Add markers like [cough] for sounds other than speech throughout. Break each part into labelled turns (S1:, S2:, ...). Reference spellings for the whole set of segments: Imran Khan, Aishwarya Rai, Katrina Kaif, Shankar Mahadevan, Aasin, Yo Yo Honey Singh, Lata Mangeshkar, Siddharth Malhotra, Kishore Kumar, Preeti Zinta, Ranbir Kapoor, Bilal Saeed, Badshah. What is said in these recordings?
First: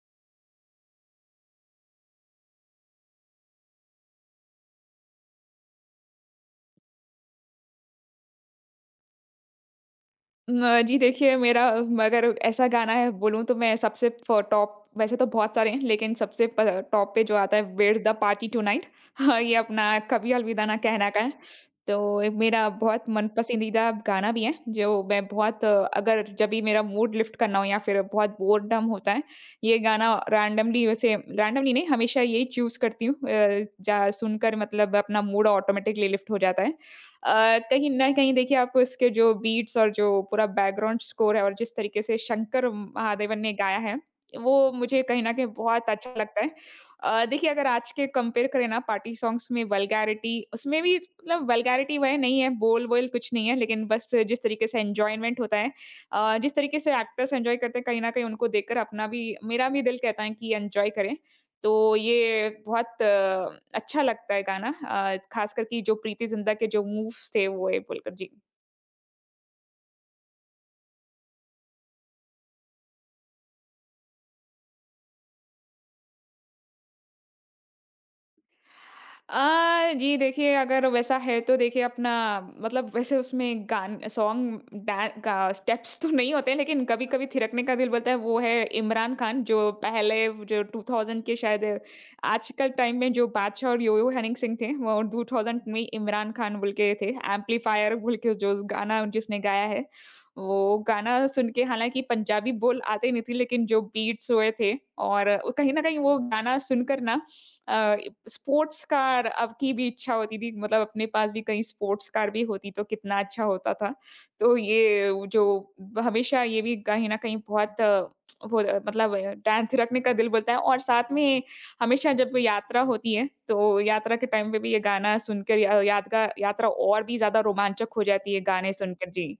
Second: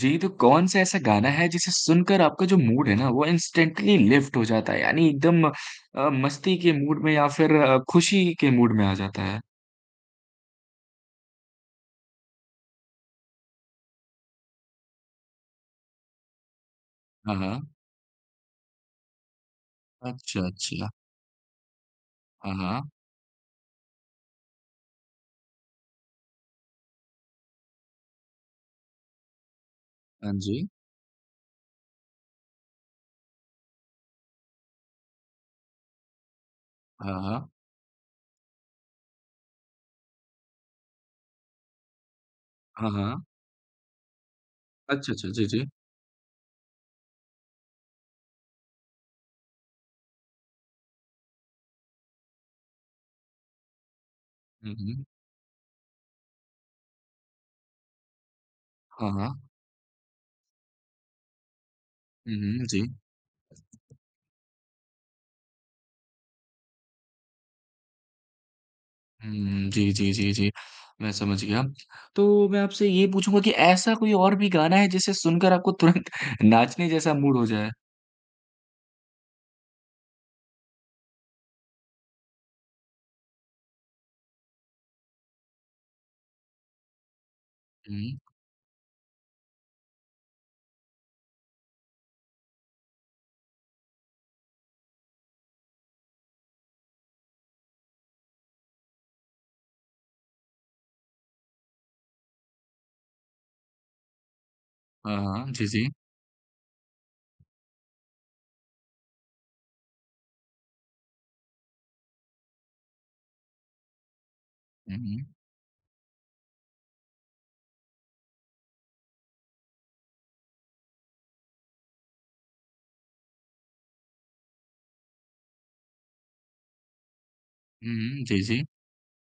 S1: जी, तो कौन-सा ऐसा गाना है जिसे सुनकर आपका जो मूड है ना वो इंस्टेंटली लिफ्ट हो जाता है? यानी एकदम मस्ती के मूड में या फिर खुशी के मूड में आ जाता है?
S2: न जी, देखिए मेरा अगर ऐसा गाना है बोलूँ तो मैं सबसे फ टॉप, वैसे तो बहुत सारे हैं, लेकिन सबसे प टॉप पे जो
S1: हाँ,
S2: आता है
S1: हाँ।
S2: Where's the party tonight. [laughs] हाँ, ये अपना कभी
S1: अच्छा,
S2: अलविदा ना
S1: अच्छा।
S2: कहना का है। तो ये
S1: हाँ,
S2: मेरा
S1: हाँ।
S2: बहुत मन पसंदीदा गाना भी है, जो मैं बहुत अगर जब भी मेरा मूड लिफ्ट करना हो या फिर बहुत बोरडम होता है, ये गाना
S1: हाँ जी।
S2: रैंडमली, वैसे रैंडमली नहीं, हमेशा यही चूज़ करती हूँ। जा सुनकर मतलब अपना मूड ऑटोमेटिकली लिफ्ट हो जाता है।
S1: हाँ, हाँ।
S2: कहीं न कहीं देखिए, आपको इसके जो बीट्स और जो पूरा बैकग्राउंड स्कोर है, और जिस तरीके से शंकर
S1: हाँ, हाँ।
S2: महादेवन ने गाया है, वो मुझे
S1: अच्छा,
S2: कहीं
S1: अच्छा।
S2: न कहीं
S1: जी, जी।
S2: बहुत अच्छा लगता है। देखिए, अगर आज के कंपेयर करें ना, पार्टी सॉन्ग्स में वल्गैरिटी उसमें भी, मतलब वल्गैरिटी वह नहीं है, बोल-वोल कुछ नहीं है, लेकिन बस जिस तरीके
S1: हुँ,
S2: से
S1: हुँ।
S2: एन्जॉयमेंट होता है, जिस तरीके से एक्टर्स एन्जॉय करते हैं, कहीं न कहीं उनको देखकर अपना
S1: हाँ,
S2: भी
S1: हाँ।
S2: मेरा भी दिल कहता है कि एन्जॉय करें। तो
S1: हुँ,
S2: ये
S1: हुँ। जी।
S2: बहुत अच्छा लगता है गाना, खास करके जो प्रीति जिंटा के जो मूव्स थे वो, ये बोलकर जी।
S1: हुँ, जी, जी, जी, जी। मैं समझ गया। तो मैं आपसे ये पूछूँगा कि ऐसा कोई और भी गाना है जिसे सुनकर आपको तुरंत [laughs] नाचने जैसा मूड हो जाए?
S2: जी देखिए, अगर वैसा है तो देखिए अपना, मतलब वैसे उसमें गान सॉन्ग डा स्टेप्स तो नहीं होते, लेकिन कभी कभी थिरकने का दिल बोलता है
S1: हुँ।
S2: वो है इमरान खान जो पहले, जो 2000 के शायद, आजकल टाइम में जो बादशाह और योयो हनी सिंह थे, वो 2000 में इमरान खान बोल के थे, एम्पलीफायर बोल के जो गाना जिसने गाया है, वो गाना सुन के, हालांकि पंजाबी बोल आते नहीं थी, लेकिन जो बीट्स हुए थे,
S1: हाँ,
S2: और
S1: हाँ। जी,
S2: कहीं ना
S1: जी।
S2: कहीं वो गाना सुनकर ना, स्पोर्ट्स कार अब की भी इच्छा होती थी, मतलब अपने पास भी कहीं स्पोर्ट्स कार भी होती तो कितना अच्छा होता था। तो
S1: हुँ,
S2: ये
S1: हुँ।
S2: वो जो हमेशा ये भी कहीं न कहीं बहुत वो मतलब टाँग थिरकने का दिल बोलता है, और साथ में हमेशा जब यात्रा होती है, तो यात्रा के टाइम पे भी ये गाना सुनकर या यादगा यात्रा और भी ज़्यादा रोमांचक
S1: हुँ,
S2: हो
S1: हुँ।
S2: जाती है
S1: जी, जी।
S2: गाने सुनकर। जी।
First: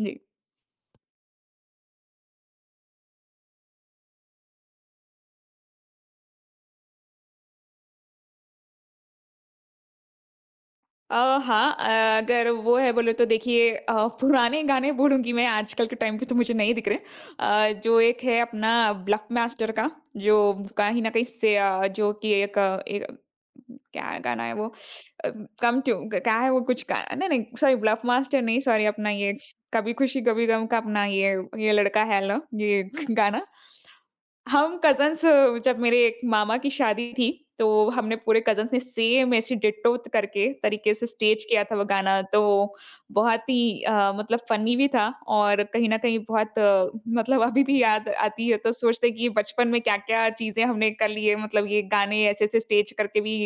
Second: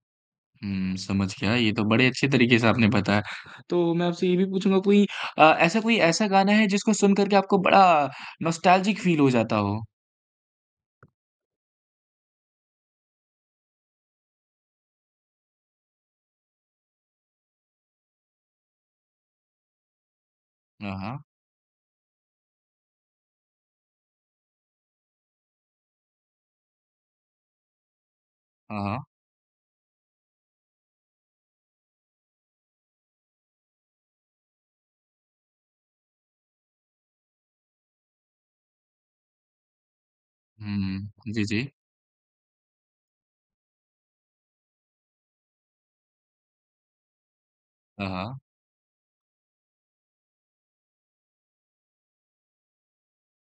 S2: जी।
S1: हुँ, समझ गया। ये तो बड़े अच्छे तरीके से आपने बताया। तो मैं आपसे ये भी पूछूँगा कोई ऐसा कोई ऐसा गाना है जिसको सुन कर के आपको बड़ा नॉस्टैल्जिक फ़ील हो जाता हो?
S2: अ, हाँ, अगर वो है बोले तो देखिए, पुराने गाने बोलूँगी मैं, आजकल के टाइम पे तो मुझे नहीं दिख रहे। जो एक है अपना ब्लफ मास्टर का, जो
S1: हाँ,
S2: कहीं न
S1: हाँ।
S2: कहीं से जो कि एक एक क्या गाना है वो? अ, कम टू क्या है वो कुछ गा नहीं, नहीं सॉरी, ब्लफ मास्टर नहीं,
S1: हाँ,
S2: सॉरी
S1: हाँ।
S2: अपना ये कभी खुशी कभी गम का अपना ये लड़का है लो ये गाना। हम कज़िन्स, जब मेरे एक मामा की शादी थी, तो हमने पूरे कज़िन्स ने सेम ऐसे डिट्टो त करके तरीके से
S1: हुँ।
S2: स्टेज
S1: जी,
S2: किया
S1: जी।
S2: था वो गाना। तो बहुत ही मतलब फ़नी भी था, और कहीं न कहीं बहुत मतलब अभी भी याद
S1: हाँ, हाँ।
S2: आती है, तो सोचते हैं कि बचपन में क्या-क्या चीज़ें हमने कर ली है। मतलब ये गाने ऐसे-ऐसे स्टेज करके भी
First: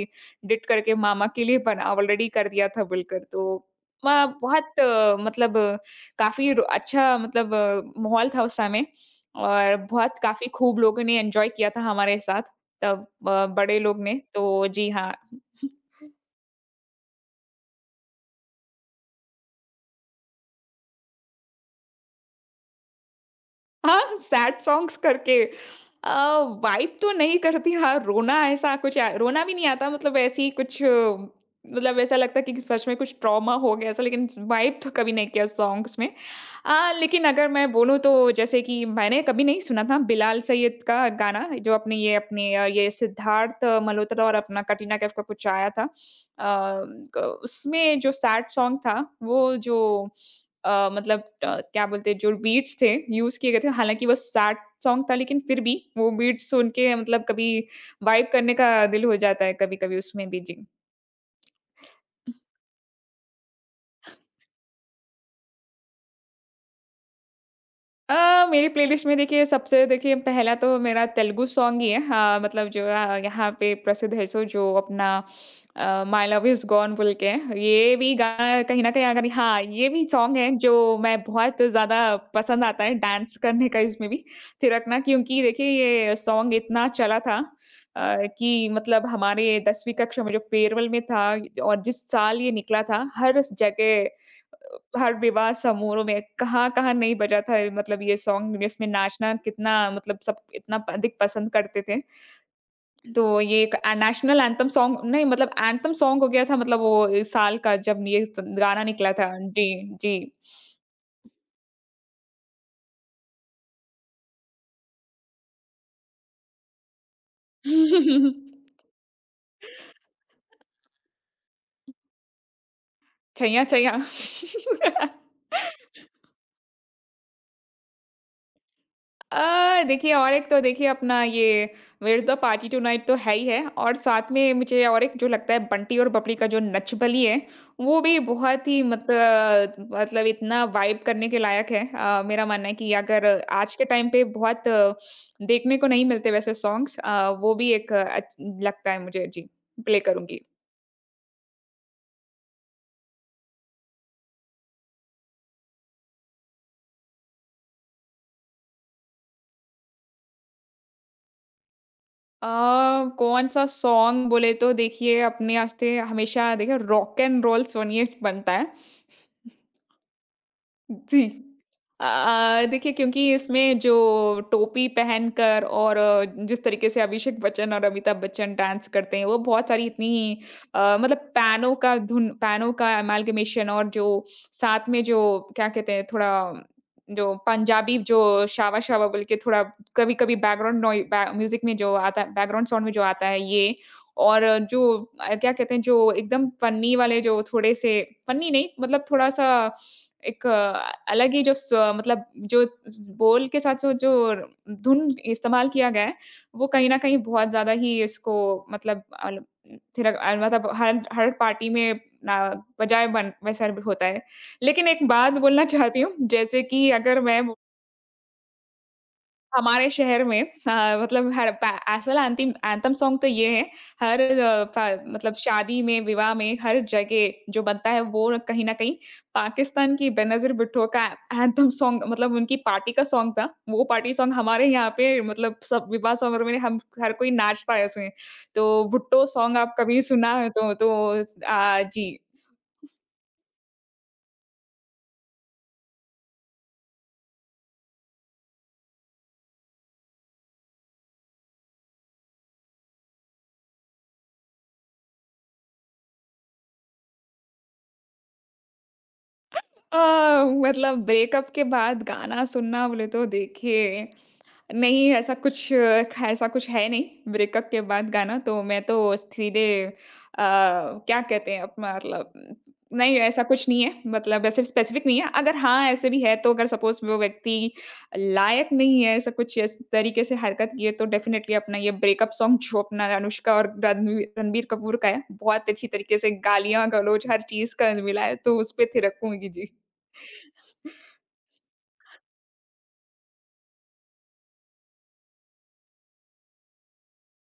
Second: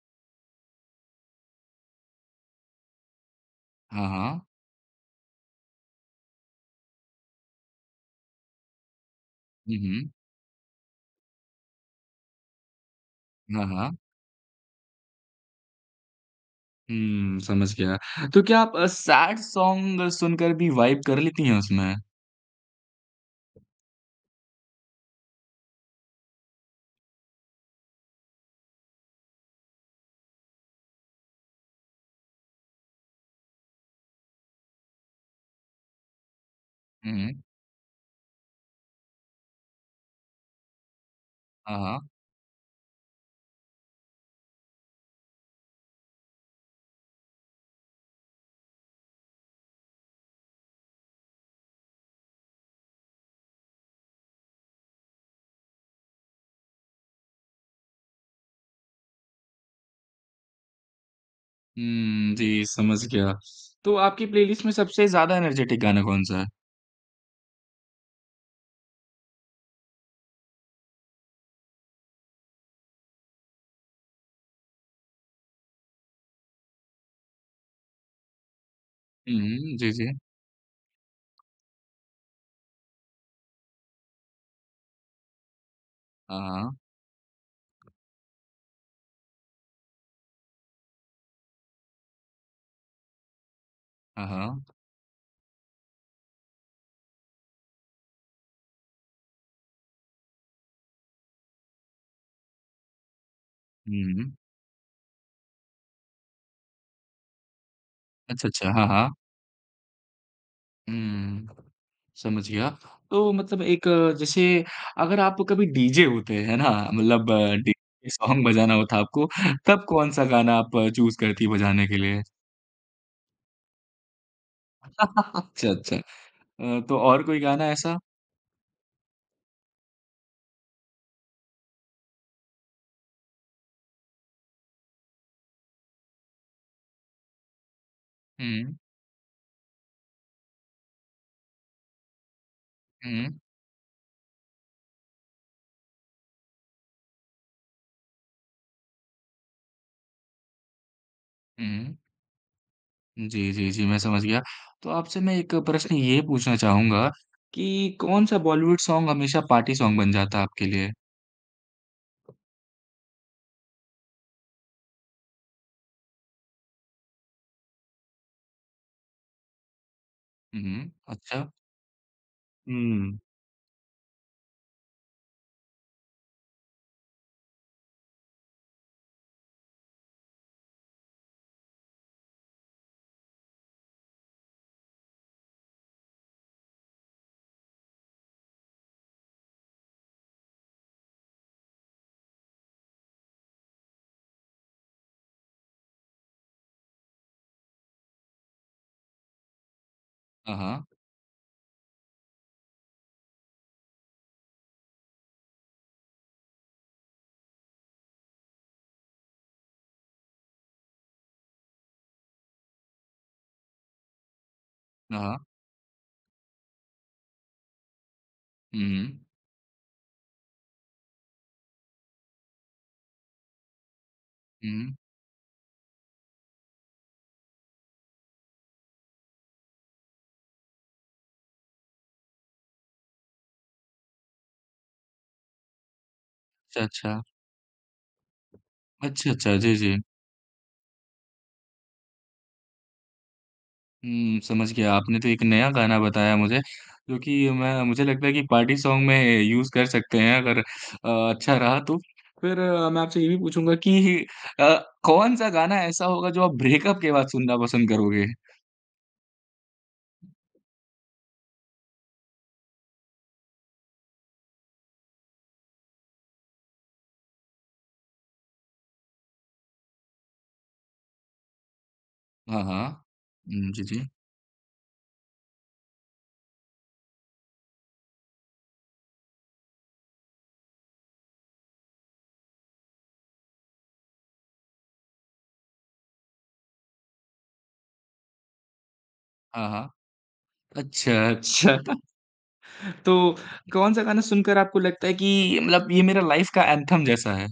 S2: डिट करके मामा के लिए बना ऑलरेडी कर दिया था बिल्कुल। तो
S1: हाँ,
S2: म
S1: हाँ।
S2: बहुत मतलब काफ़ी र अच्छा, मतलब माहौल था उस समय, और
S1: हुँ, हुँ।
S2: बहुत काफ़ी खूब लोगों ने एन्जॉय किया था हमारे साथ, तब
S1: हाँ,
S2: बड़े
S1: हाँ।
S2: लोग ने, तो जी हाँ।
S1: हुँ, समझ गया। तो क्या आप सैड सॉन्ग सुनकर भी वाइब कर लेती हैं उसमें?
S2: हाँ, सैड सॉन्ग्स करके अ, वाइब तो नहीं करती, हाँ, रोना ऐसा कुछ आ रोना भी नहीं आता, मतलब ऐसे ही कुछ मतलब ऐसा लगता है कि सच में कुछ ट्रॉमा हो गया ऐसा, लेकिन वाइब तो कभी नहीं किया सॉन्ग्स में।
S1: हुँ,
S2: लेकिन
S1: हुँ।
S2: अगर मैं बोलूँ तो जैसे कि मैंने कभी नहीं सुना था, बिलाल सैयद का गाना जो
S1: हाँ,
S2: अपने
S1: हाँ।
S2: ये अपने ये सिद्धार्थ मल्होत्रा और अपना कटरीना कैफ का कुछ आया था। क उसमें जो सैड सॉन्ग था वो जो मतलब क्या बोलते हैं, जो बीट्स थे यूज़ किए गए थे, हालाँकि वो सैड सॉन्ग था, लेकिन फिर भी वो बीट्स सुन के मतलब कभी वाइब करने का दिल हो जाता है कभी-कभी उसमें भी। जी।
S1: हुँ, जी, समझ गया। तो आपकी प्लेलिस्ट में सबसे ज़्यादा एनर्जेटिक गाना कौन-सा है?
S2: मेरी प्लेलिस्ट में देखिए सबसे, देखिए पहला तो मेरा तेलुगु सॉन्ग ही है, हाँ, मतलब जो यहाँ पे प्रसिद्ध है, सो जो अपना माय लव इज गॉन बोल के है। ये भी गाना कहीं न कहीं, अगर,
S1: हुँ,
S2: हाँ,
S1: हुँ।
S2: ये
S1: जी,
S2: भी
S1: जी।
S2: सॉन्ग है जो मैं बहुत ज़्यादा पसंद आता है डांस करने का, इसमें भी थिरकना, क्योंकि देखिए ये
S1: हाँ,
S2: सॉन्ग
S1: हाँ।
S2: इतना चला था कि मतलब हमारे 10वीं कक्षा में जो फेयरवेल में था, और जिस साल ये निकला था, हर स जगह,
S1: हाँ, हाँ।
S2: हर विवाह समारोह में, कहाँ-कहाँ नहीं बजा था, मतलब ये सॉन्ग जिसमें नाचना कितना, मतलब सब इतना प अधिक पसंद करते थे। तो ये एक
S1: हुँ।
S2: नेशनल एंथम सॉन्ग नहीं, मतलब एंथम सॉन्ग हो गया था, मतलब वो इस साल का जब ये स
S1: अच्छा, अच्छा।
S2: गाना
S1: हाँ, हाँ।
S2: निकला था। जी, जी।
S1: हुँ, समझ गया। तो मतलब एक जैसे अगर आप कभी डीजे होते, है ना? मतलब डीजे सॉन्ग बजाना
S2: [laughs]
S1: होता आपको, तब कौन-सा गाना आप चूज़ करती बजाने के लिए?
S2: छैया छैया।
S1: [laughs] अच्छा, अच्छा।
S2: [laughs]
S1: तो और कोई गाना ऐसा?
S2: देखिए, और एक तो देखिए अपना ये "व्हेयर्स द पार्टी टुनाइट" तो है ही है, और साथ में मुझे और एक जो लगता है, बंटी और बबली का जो नच बलिए है, वो भी बहुत
S1: हुँ,
S2: ही मत मतलब इतना वाइब करने के लायक है। मेरा मानना है कि अगर
S1: हुँ,
S2: आज के टाइम पे बहुत देखने को नहीं मिलते वैसे सॉन्ग्स, वो भी एक अच्छ लगता है मुझे, जी, प्ले करूँगी।
S1: हुँ। जी, जी, जी, मैं समझ गया। तो आपसे मैं एक प्रश्न ये पूछना चाहूँगा कि कौन-सा बॉलीवुड सॉन्ग हमेशा पार्टी सॉन्ग बन जाता है आपके लिए?
S2: अ, कौन-सा सॉन्ग बोले तो देखिए अपने वास्ते हमेशा, देखिए, रॉक एंड रोल सुनिए बनता है।
S1: हुँ, हुँ।
S2: जी।
S1: अच्छा।
S2: देखिए
S1: हुँ।
S2: क्योंकि इसमें जो टोपी पहनकर, और जिस तरीके से अभिषेक बच्चन और अमिताभ बच्चन डांस करते हैं, वो बहुत सारी इतनी मतलब पैनों का धुन, पैनों का अमाल्गमेशन, और जो साथ में जो क्या कहते हैं थोड़ा, जो पंजाबी जो शावा शावा बोल के, थोड़ा कभी-कभी बैकग्राउंड नॉइ बै म्यूज़िक में जो आता है, बैकग्राउंड साउंड में जो आता है ये, और जो क्या कहते हैं जो एकदम फनी वाले जो थोड़े से, फनी नहीं, मतलब थोड़ा-सा एक
S1: हाँ, हाँ।
S2: अलग ही जो स मतलब जो ज बोल के साथ, जो जो धुन इस्तेमाल किया गया है, वो कहीं न कहीं बहुत ज़्यादा ही इसको, मतलब अल थिरक मतलब हर हर पार्टी में ना बजाए बन वैसा भी होता है। लेकिन एक
S1: हाँ,
S2: बात
S1: हाँ।
S2: बोलना चाहती हूँ, जैसे कि अगर मैं
S1: हुँ,
S2: हमारे शहर में मतलब हर पा असल एंथिम एंथम सॉन्ग तो ये है, हर पा
S1: हुँ।
S2: मतलब शादी में, विवाह में, हर जगह जो बनता है वो कहीं न कहीं पाकिस्तान की बेनज़ीर भुट्टो का एंथम सॉन्ग, मतलब उनकी पार्टी का सॉन्ग था। वो पार्टी सॉन्ग हमारे यहाँ पे, मतलब सब विवाह समारोह में हम
S1: अच्छा,
S2: हर
S1: अच्छा।
S2: कोई नाचता है उसमें। तो भुट्टो
S1: अच्छा, अच्छा।
S2: सॉन्ग आप
S1: जी, जी।
S2: कभी सुना है तो जी।
S1: हुँ, समझ गया। आपने तो एक नया गाना बताया मुझे, जो कि मैं मुझे लगता है कि पार्टी सॉन्ग में यूज़ कर सकते हैं अगर अच्छा रहा तो। फिर मैं आपसे ये भी पूछूँगा कि अ, कौन-सा गाना ऐसा होगा जो आप ब्रेकअप के बाद सुनना पसंद करोगे?
S2: अ, मतलब ब्रेकअप के बाद गाना सुनना बोले तो देखिए, नहीं, ऐसा कुछ है नहीं, ब्रेकअप के बाद गाना, तो मैं तो सीधे क्या कहते हैं अपना, मतलब
S1: हाँ, हाँ।
S2: नहीं, ऐसा कुछ
S1: हुँ, जी,
S2: नहीं है,
S1: जी।
S2: मतलब ऐसे स्पेसिफिक नहीं है। अगर, हाँ, ऐसे भी है तो अगर सपोज़ वो व्यक्ति लायक नहीं है, ऐसा कुछ इस तरीके से हरकत की है, तो डेफ़िनेटली अपना ये ब्रेकअप सॉन्ग जो अपना अनुष्का और रणवी रणबीर कपूर का है, बहुत अच्छी तरीके से गालियाँ, गलौज हर चीज़ का मिला है, तो उस पे थिरकूँगी।
S1: हाँ,
S2: जी।
S1: हाँ। अच्छा, अच्छा। [laughs] तो कौन-सा गाना सुनकर आपको लगता है कि मतलब ये मेरा लाइफ़ का एंथम जैसा है?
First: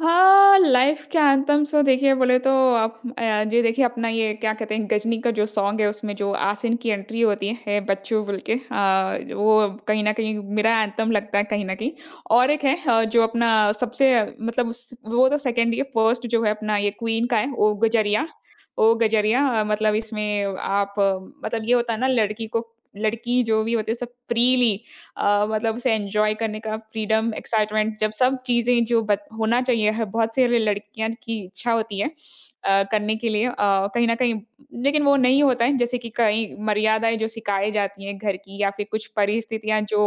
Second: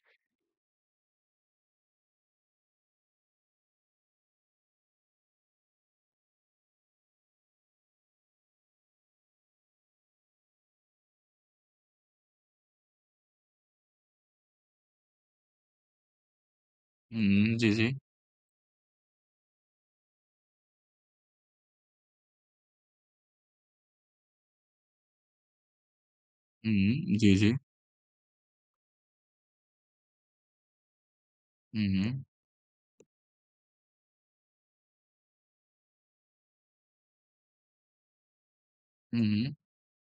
S2: हाँ, लाइफ के एंथम, सो देखिए बोले तो आप, जी देखिए, अपना ये क्या कहते हैं गजनी का जो सॉन्ग है, उसमें जो आसिन की एंट्री होती है बच्चू बोल के, वो कहीं न कहीं मेरा एंथम लगता है कहीं न कहीं। और एक है जो अपना सबसे, मतलब उस, वो तो सेकेंडरी है, फर्स्ट जो है अपना ये क्वीन का है,
S1: हुँ, जी,
S2: ओ
S1: जी।
S2: गजरिया, ओ गजरिया, मतलब इसमें आप मतलब ये होता है ना, लड़की को, लड़की जो भी होती है सब फ्रीली, मतलब उसे एन्जॉय करने का
S1: हुँ,
S2: फ्रीडम,
S1: जी, जी।
S2: एक्साइटमेंट, जब सब चीज़ें जो बत होना चाहिए है, बहुत सारी लड़कियाँ की इच्छा
S1: हुँ,
S2: होती है
S1: हुँ।
S2: करने के लिए, कहीं न कहीं, लेकिन वो नहीं होता है, जैसे कि कई मर्यादाएँ जो सिखाई जाती हैं घर की, या फिर कुछ
S1: हुँ, हुँ।
S2: परिस्थितियाँ जो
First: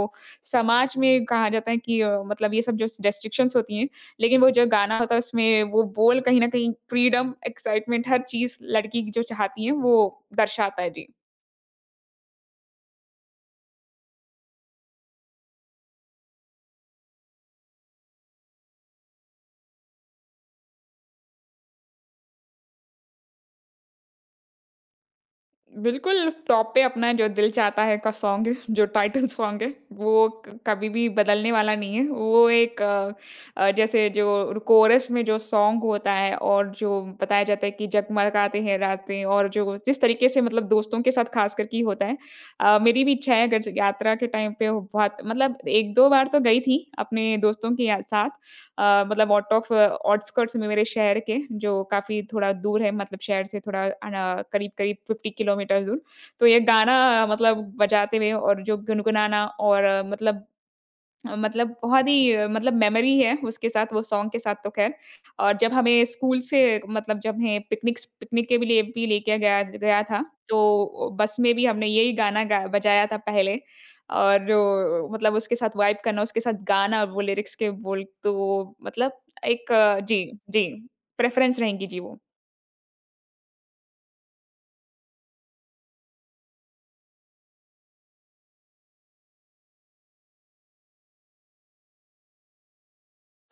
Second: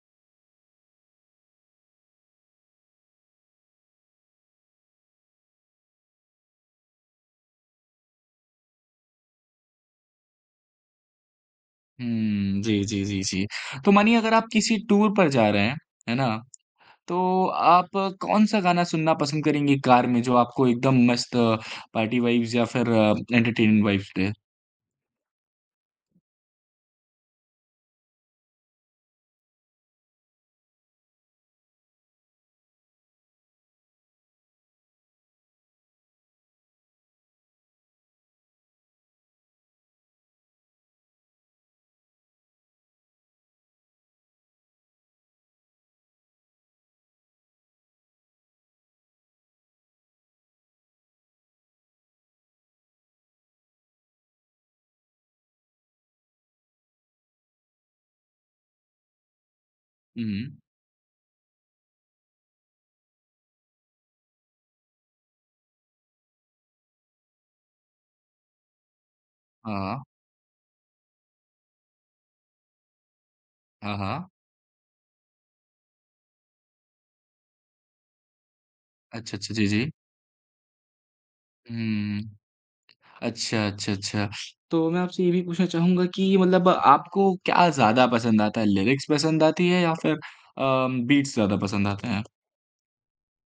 S2: समाज में कहा जाता है कि, मतलब ये सब जो रेस्ट्रिक्शंस होती हैं, लेकिन वो जो गाना होता है उसमें वो बोल कहीं न कहीं फ्रीडम, एक्साइटमेंट, हर चीज़ लड़की की जो चाहती है वो दर्शाता है। जी।
S1: हुँ, जी, जी, जी, जी। तो मानिए अगर आप किसी टूर पर जा रहे हैं, है ना? तो आप कौन-सा गाना सुनना पसंद करेंगे कार में जो आपको एकदम मस्त पार्टी वाइब्स या फिर एंटरटेनमेंट वाइब्स दे?
S2: बिल्कुल, टॉप पे अपना जो दिल चाहता है का सॉन्ग है, जो टाइटल सॉन्ग है, वो क कभी भी बदलने वाला नहीं है। वो एक जैसे जो कोरस में जो सॉन्ग होता है, और जो बताया जाता है कि जगमगाते हैं रातें, और जो जिस तरीके से मतलब दोस्तों के साथ खास करके ही होता है। मेरी भी इच्छा है, अगर ज यात्रा के टाइम पे वो बहुत, मतलब 1-2 बार तो गई थी अपने दोस्तों के या साथ। मतलब आउट ऑफ आउटस्कर्ट्स में मेरे शहर के, जो काफ़ी थोड़ा दूर है, मतलब शहर से थोड़ा करीब-करीब 50 किलोमीटर दूर। तो ये गाना मतलब बजाते हुए और जो गुनगुनाना और मतलब
S1: हुँ,
S2: मतलब बहुत ही मतलब मेमोरी है उसके साथ, वो सॉन्ग के साथ तो ख़ैर। और जब हमें स्कूल से मतलब जब हमें पिकनिक के भी लिए भी लेके गया
S1: हाँ,
S2: गया था, तो बस में भी हमने यही गाना गा बजाया था पहले।
S1: हाँ, हाँ।
S2: और जो मतलब उसके साथ वाइब करना, उसके साथ गाना, और वो लिरिक्स के बोल तो मतलब
S1: अच्छा, अच्छा, जी,
S2: एक
S1: जी।
S2: जी, जी, प्रेफ़रेंस रहेंगी जी वो।
S1: हुँ, अच्छा, अच्छा, अच्छा। तो मैं आपसे ये भी पूछना चाहूँगा कि मतलब आपको क्या ज़्यादा पसंद आता है, लिरिक्स पसंद आती है या फिर अ, बीट्स ज़्यादा पसंद आते हैं?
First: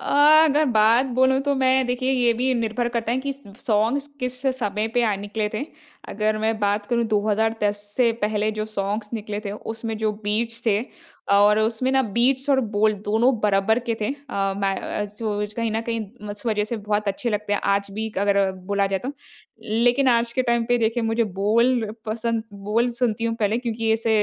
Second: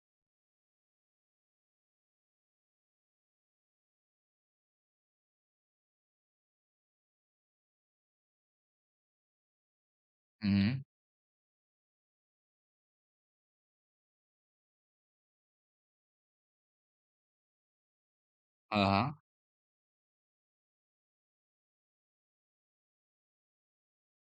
S2: अ, अगर बात बोलूँ तो मैं देखिए ये भी निर्भर करता है कि सॉन्ग्स किस समय पे आ निकले थे। अगर मैं बात करूँ 2010 से पहले जो सॉन्ग्स निकले थे उसमें जो बीट्स थे
S1: हुँ,
S2: और उसमें ना बीट्स और बोल दोनों बराबर के थे। जो कहीं न कहीं इस वज़ह से बहुत अच्छे लगते हैं आज भी अगर
S1: हाँ,
S2: बोला जाए तो।
S1: हाँ,
S2: लेकिन आज के टाइम पे देखिए मुझे बोल सुनती हूँ पहले, क्योंकि ऐसे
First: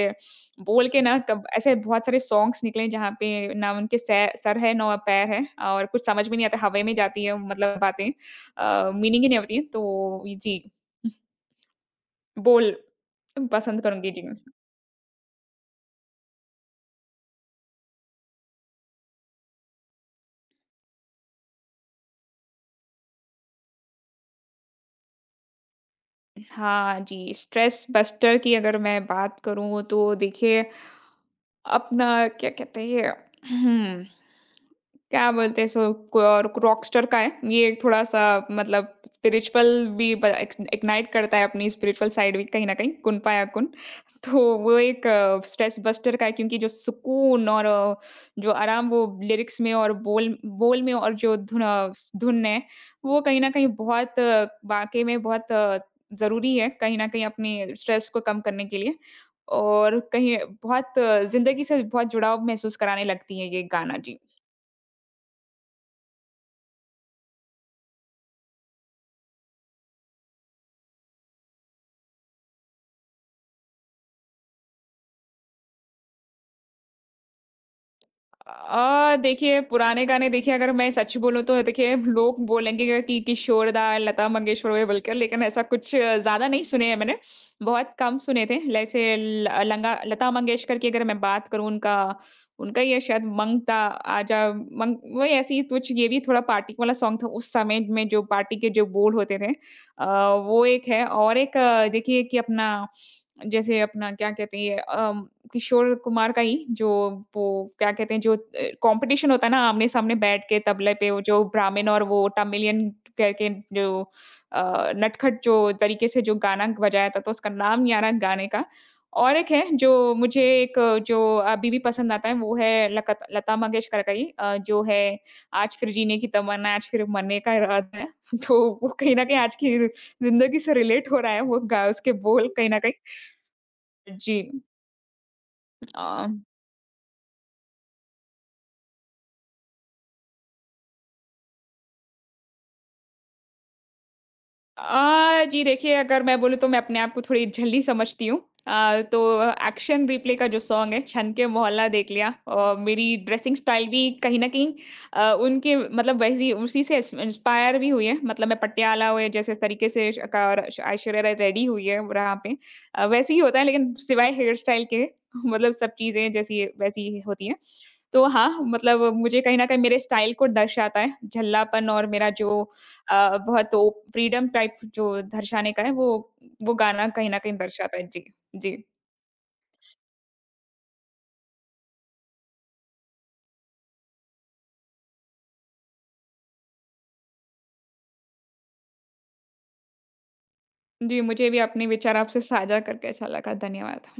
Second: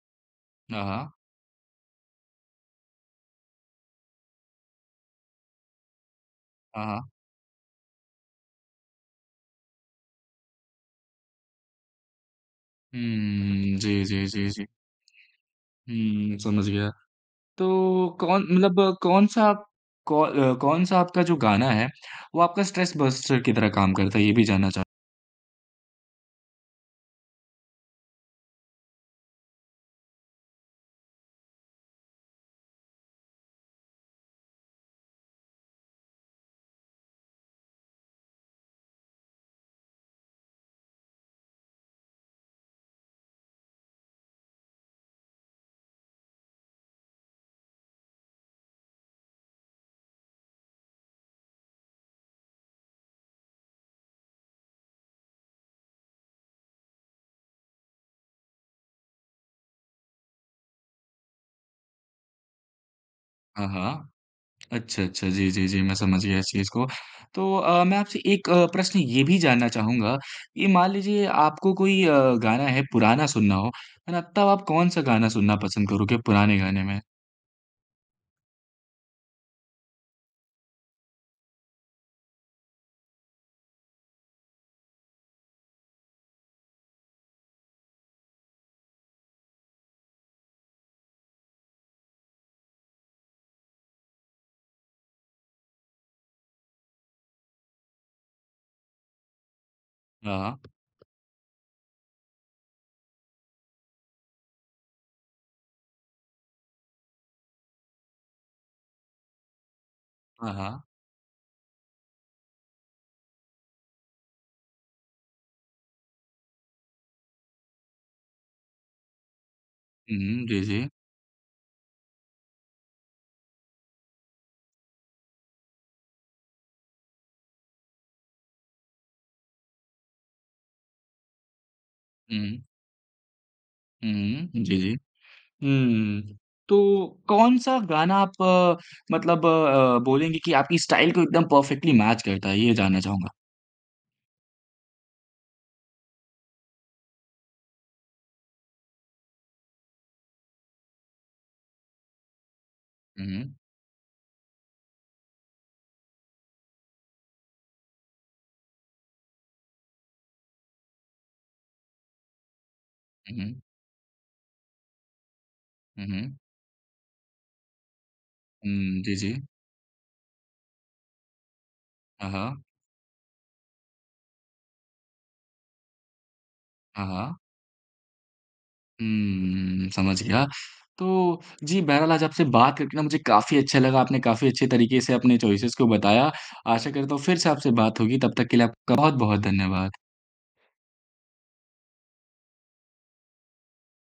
S1: हाँ,
S2: बोल के
S1: हाँ,
S2: ना कब ऐसे बहुत सारे सॉन्ग्स निकले जहाँ पे ना उनके सै सर है ना पैर है और कुछ समझ में नहीं आता, हवा
S1: हाँ,
S2: में
S1: हाँ।
S2: जाती है मतलब बातें, मीनिंग ही नहीं होती है। तो ये जी, बोल
S1: हुँ,
S2: पसंद
S1: जी,
S2: करूँगी जी
S1: जी,
S2: मैं।
S1: जी, जी। हुँ, समझ गया। तो कौन मतलब कौन-सा कौन-सा आपका जो गाना है, वो आपका स्ट्रेस बस्टर की तरह काम करता है? ये भी जानना चाह
S2: [laughs] हाँ जी, स्ट्रेस बस्टर की अगर मैं बात करूँ तो देखिए अपना क्या कहते हैं ये हम्म, क्या बोलते हैं और रॉकस्टर का है ये, एक थोड़ा सा मतलब स्पिरिचुअल भी इग्नाइट करता है अपनी स्पिरिचुअल साइड भी कहीं ना कहीं, कुन पाया कुन। तो वो एक स्ट्रेस बस्टर का है, क्योंकि जो सुकून और जो आराम वो लिरिक्स में और बोल बोल में और जो धुन है वो कहीं ना कहीं बहुत वाकई में बहुत जरूरी है कहीं ना कहीं अपने स्ट्रेस को कम करने के लिए, और कहीं बहुत ज़िंदगी से बहुत जुड़ाव महसूस कराने लगती है ये
S1: हाँ,
S2: गाना।
S1: हाँ।
S2: जी।
S1: अच्छा, अच्छा। जी, जी, जी, मैं समझ गया इस चीज़ को। तो मैं आपसे एक प्रश्न ये भी जानना चाहूँगा कि मान लीजिए आपको कोई गाना है, पुराना सुनना हो, है ना? तब आप कौन-सा गाना सुनना पसंद करोगे पुराने गाने में?
S2: देखिए पुराने गाने, देखिए अगर मैं सच बोलूँ तो देखिए लोग बोलेंगे कि किशोर दा, लता मंगेशकर वगैरह बोलकर, लेकिन ऐसा कुछ ज़्यादा नहीं सुने हैं मैंने, बहुत कम सुने थे। जैसे ल लंगा लता मंगेशकर की अगर मैं बात करूँ, उनका उनका ये शायद माँगता आजा माँग वही ऐसी कुछ, ये भी थोड़ा पार्टी वाला सॉन्ग था उस समय में, जो पार्टी के जो बोल होते थे। अ,
S1: हाँ,
S2: वो एक है, और एक देखिए कि अपना जैसे अपना क्या कहते हैं ये किशोर कुमार का ही, जो वो क्या कहते हैं, जो कॉम्पिटिशन होता है ना आमने-सामने बैठ
S1: हाँ,
S2: के
S1: हाँ।
S2: तबले पे, वो जो ब्राह्मण और वो तमिलियन करके जो अ, नटखट जो तरीके से जो गाना बजाया था, तो उसका नाम नहीं आ रहा गाने का। और एक है जो
S1: हुँ,
S2: मुझे
S1: हुँ। जी,
S2: एक
S1: जी।
S2: जो अभी भी पसंद आता है वो है लकत लता मंगेशकर का ही, जो है आज फिर जीने की तमन्ना, आज फिर मरने का इरादा है। [laughs] तो वो कहीं न कहीं आज की ज़िंदगी से रिलेट हो रहा है, वो गा उसके
S1: हुँ,
S2: बोल
S1: हुँ।
S2: कहीं न कहीं।
S1: हुँ,
S2: जी।
S1: हुँ। जी, जी।
S2: अ
S1: हुँ। तो कौन-सा गाना आप मतलब बोलेंगे कि आपकी स्टाइल को एकदम परफेक्टली मैच करता है? ये जानना चाहूँगा।
S2: जी देखिए, अगर मैं बोलूँ तो मैं अपने आप को थोड़ी ढिल्ली समझती हूँ। तो एक्शन रिप्ले का जो सॉन्ग है, छन के मोहल्ला देख लिया, मेरी
S1: हुँ, हुँ।
S2: ड्रेसिंग स्टाइल भी कहीं न कहीं उनके मतलब वैसी उसी से इंस्पायर भी हुई है। मतलब मैं पटियाला हुए जैसे तरीके से श का र ऐश्वर्या राय रेडी हुई है वहाँ पे। वैसे
S1: हुँ,
S2: ही होता
S1: हुँ।
S2: है, लेकिन सिवाय हेयर स्टाइल के [laughs] मतलब सब
S1: हुँ,
S2: चीज़ें
S1: हुँ।
S2: जैसी वैसी ही होती हैं। तो हाँ, मतलब
S1: हुँ, जी, जी।
S2: मुझे कहीं न कहीं मेरे स्टाइल को दर्शाता है, झल्लापन और मेरा
S1: हाँ,
S2: जो
S1: हाँ।
S2: बहुत वो फ्रीडम टाइप जो दर्शाने का है, वो
S1: हाँ,
S2: गाना कहीं
S1: हाँ।
S2: न कहीं दर्शाता है। जी, जी।
S1: हुँ, समझ गया। तो जी, बहरहाल आज आपसे बात करके ना मुझे काफ़ी अच्छा लगा। आपने काफ़ी अच्छे तरीके से अपने चॉइसेस को बताया। आशा करता हूँ फिर से आपसे बात होगी। तब तक के लिए आपका बहुत-बहुत धन्यवाद।
S2: जी, मुझे भी अपने विचार आपसे साझा करके अच्छा लगा। धन्यवाद।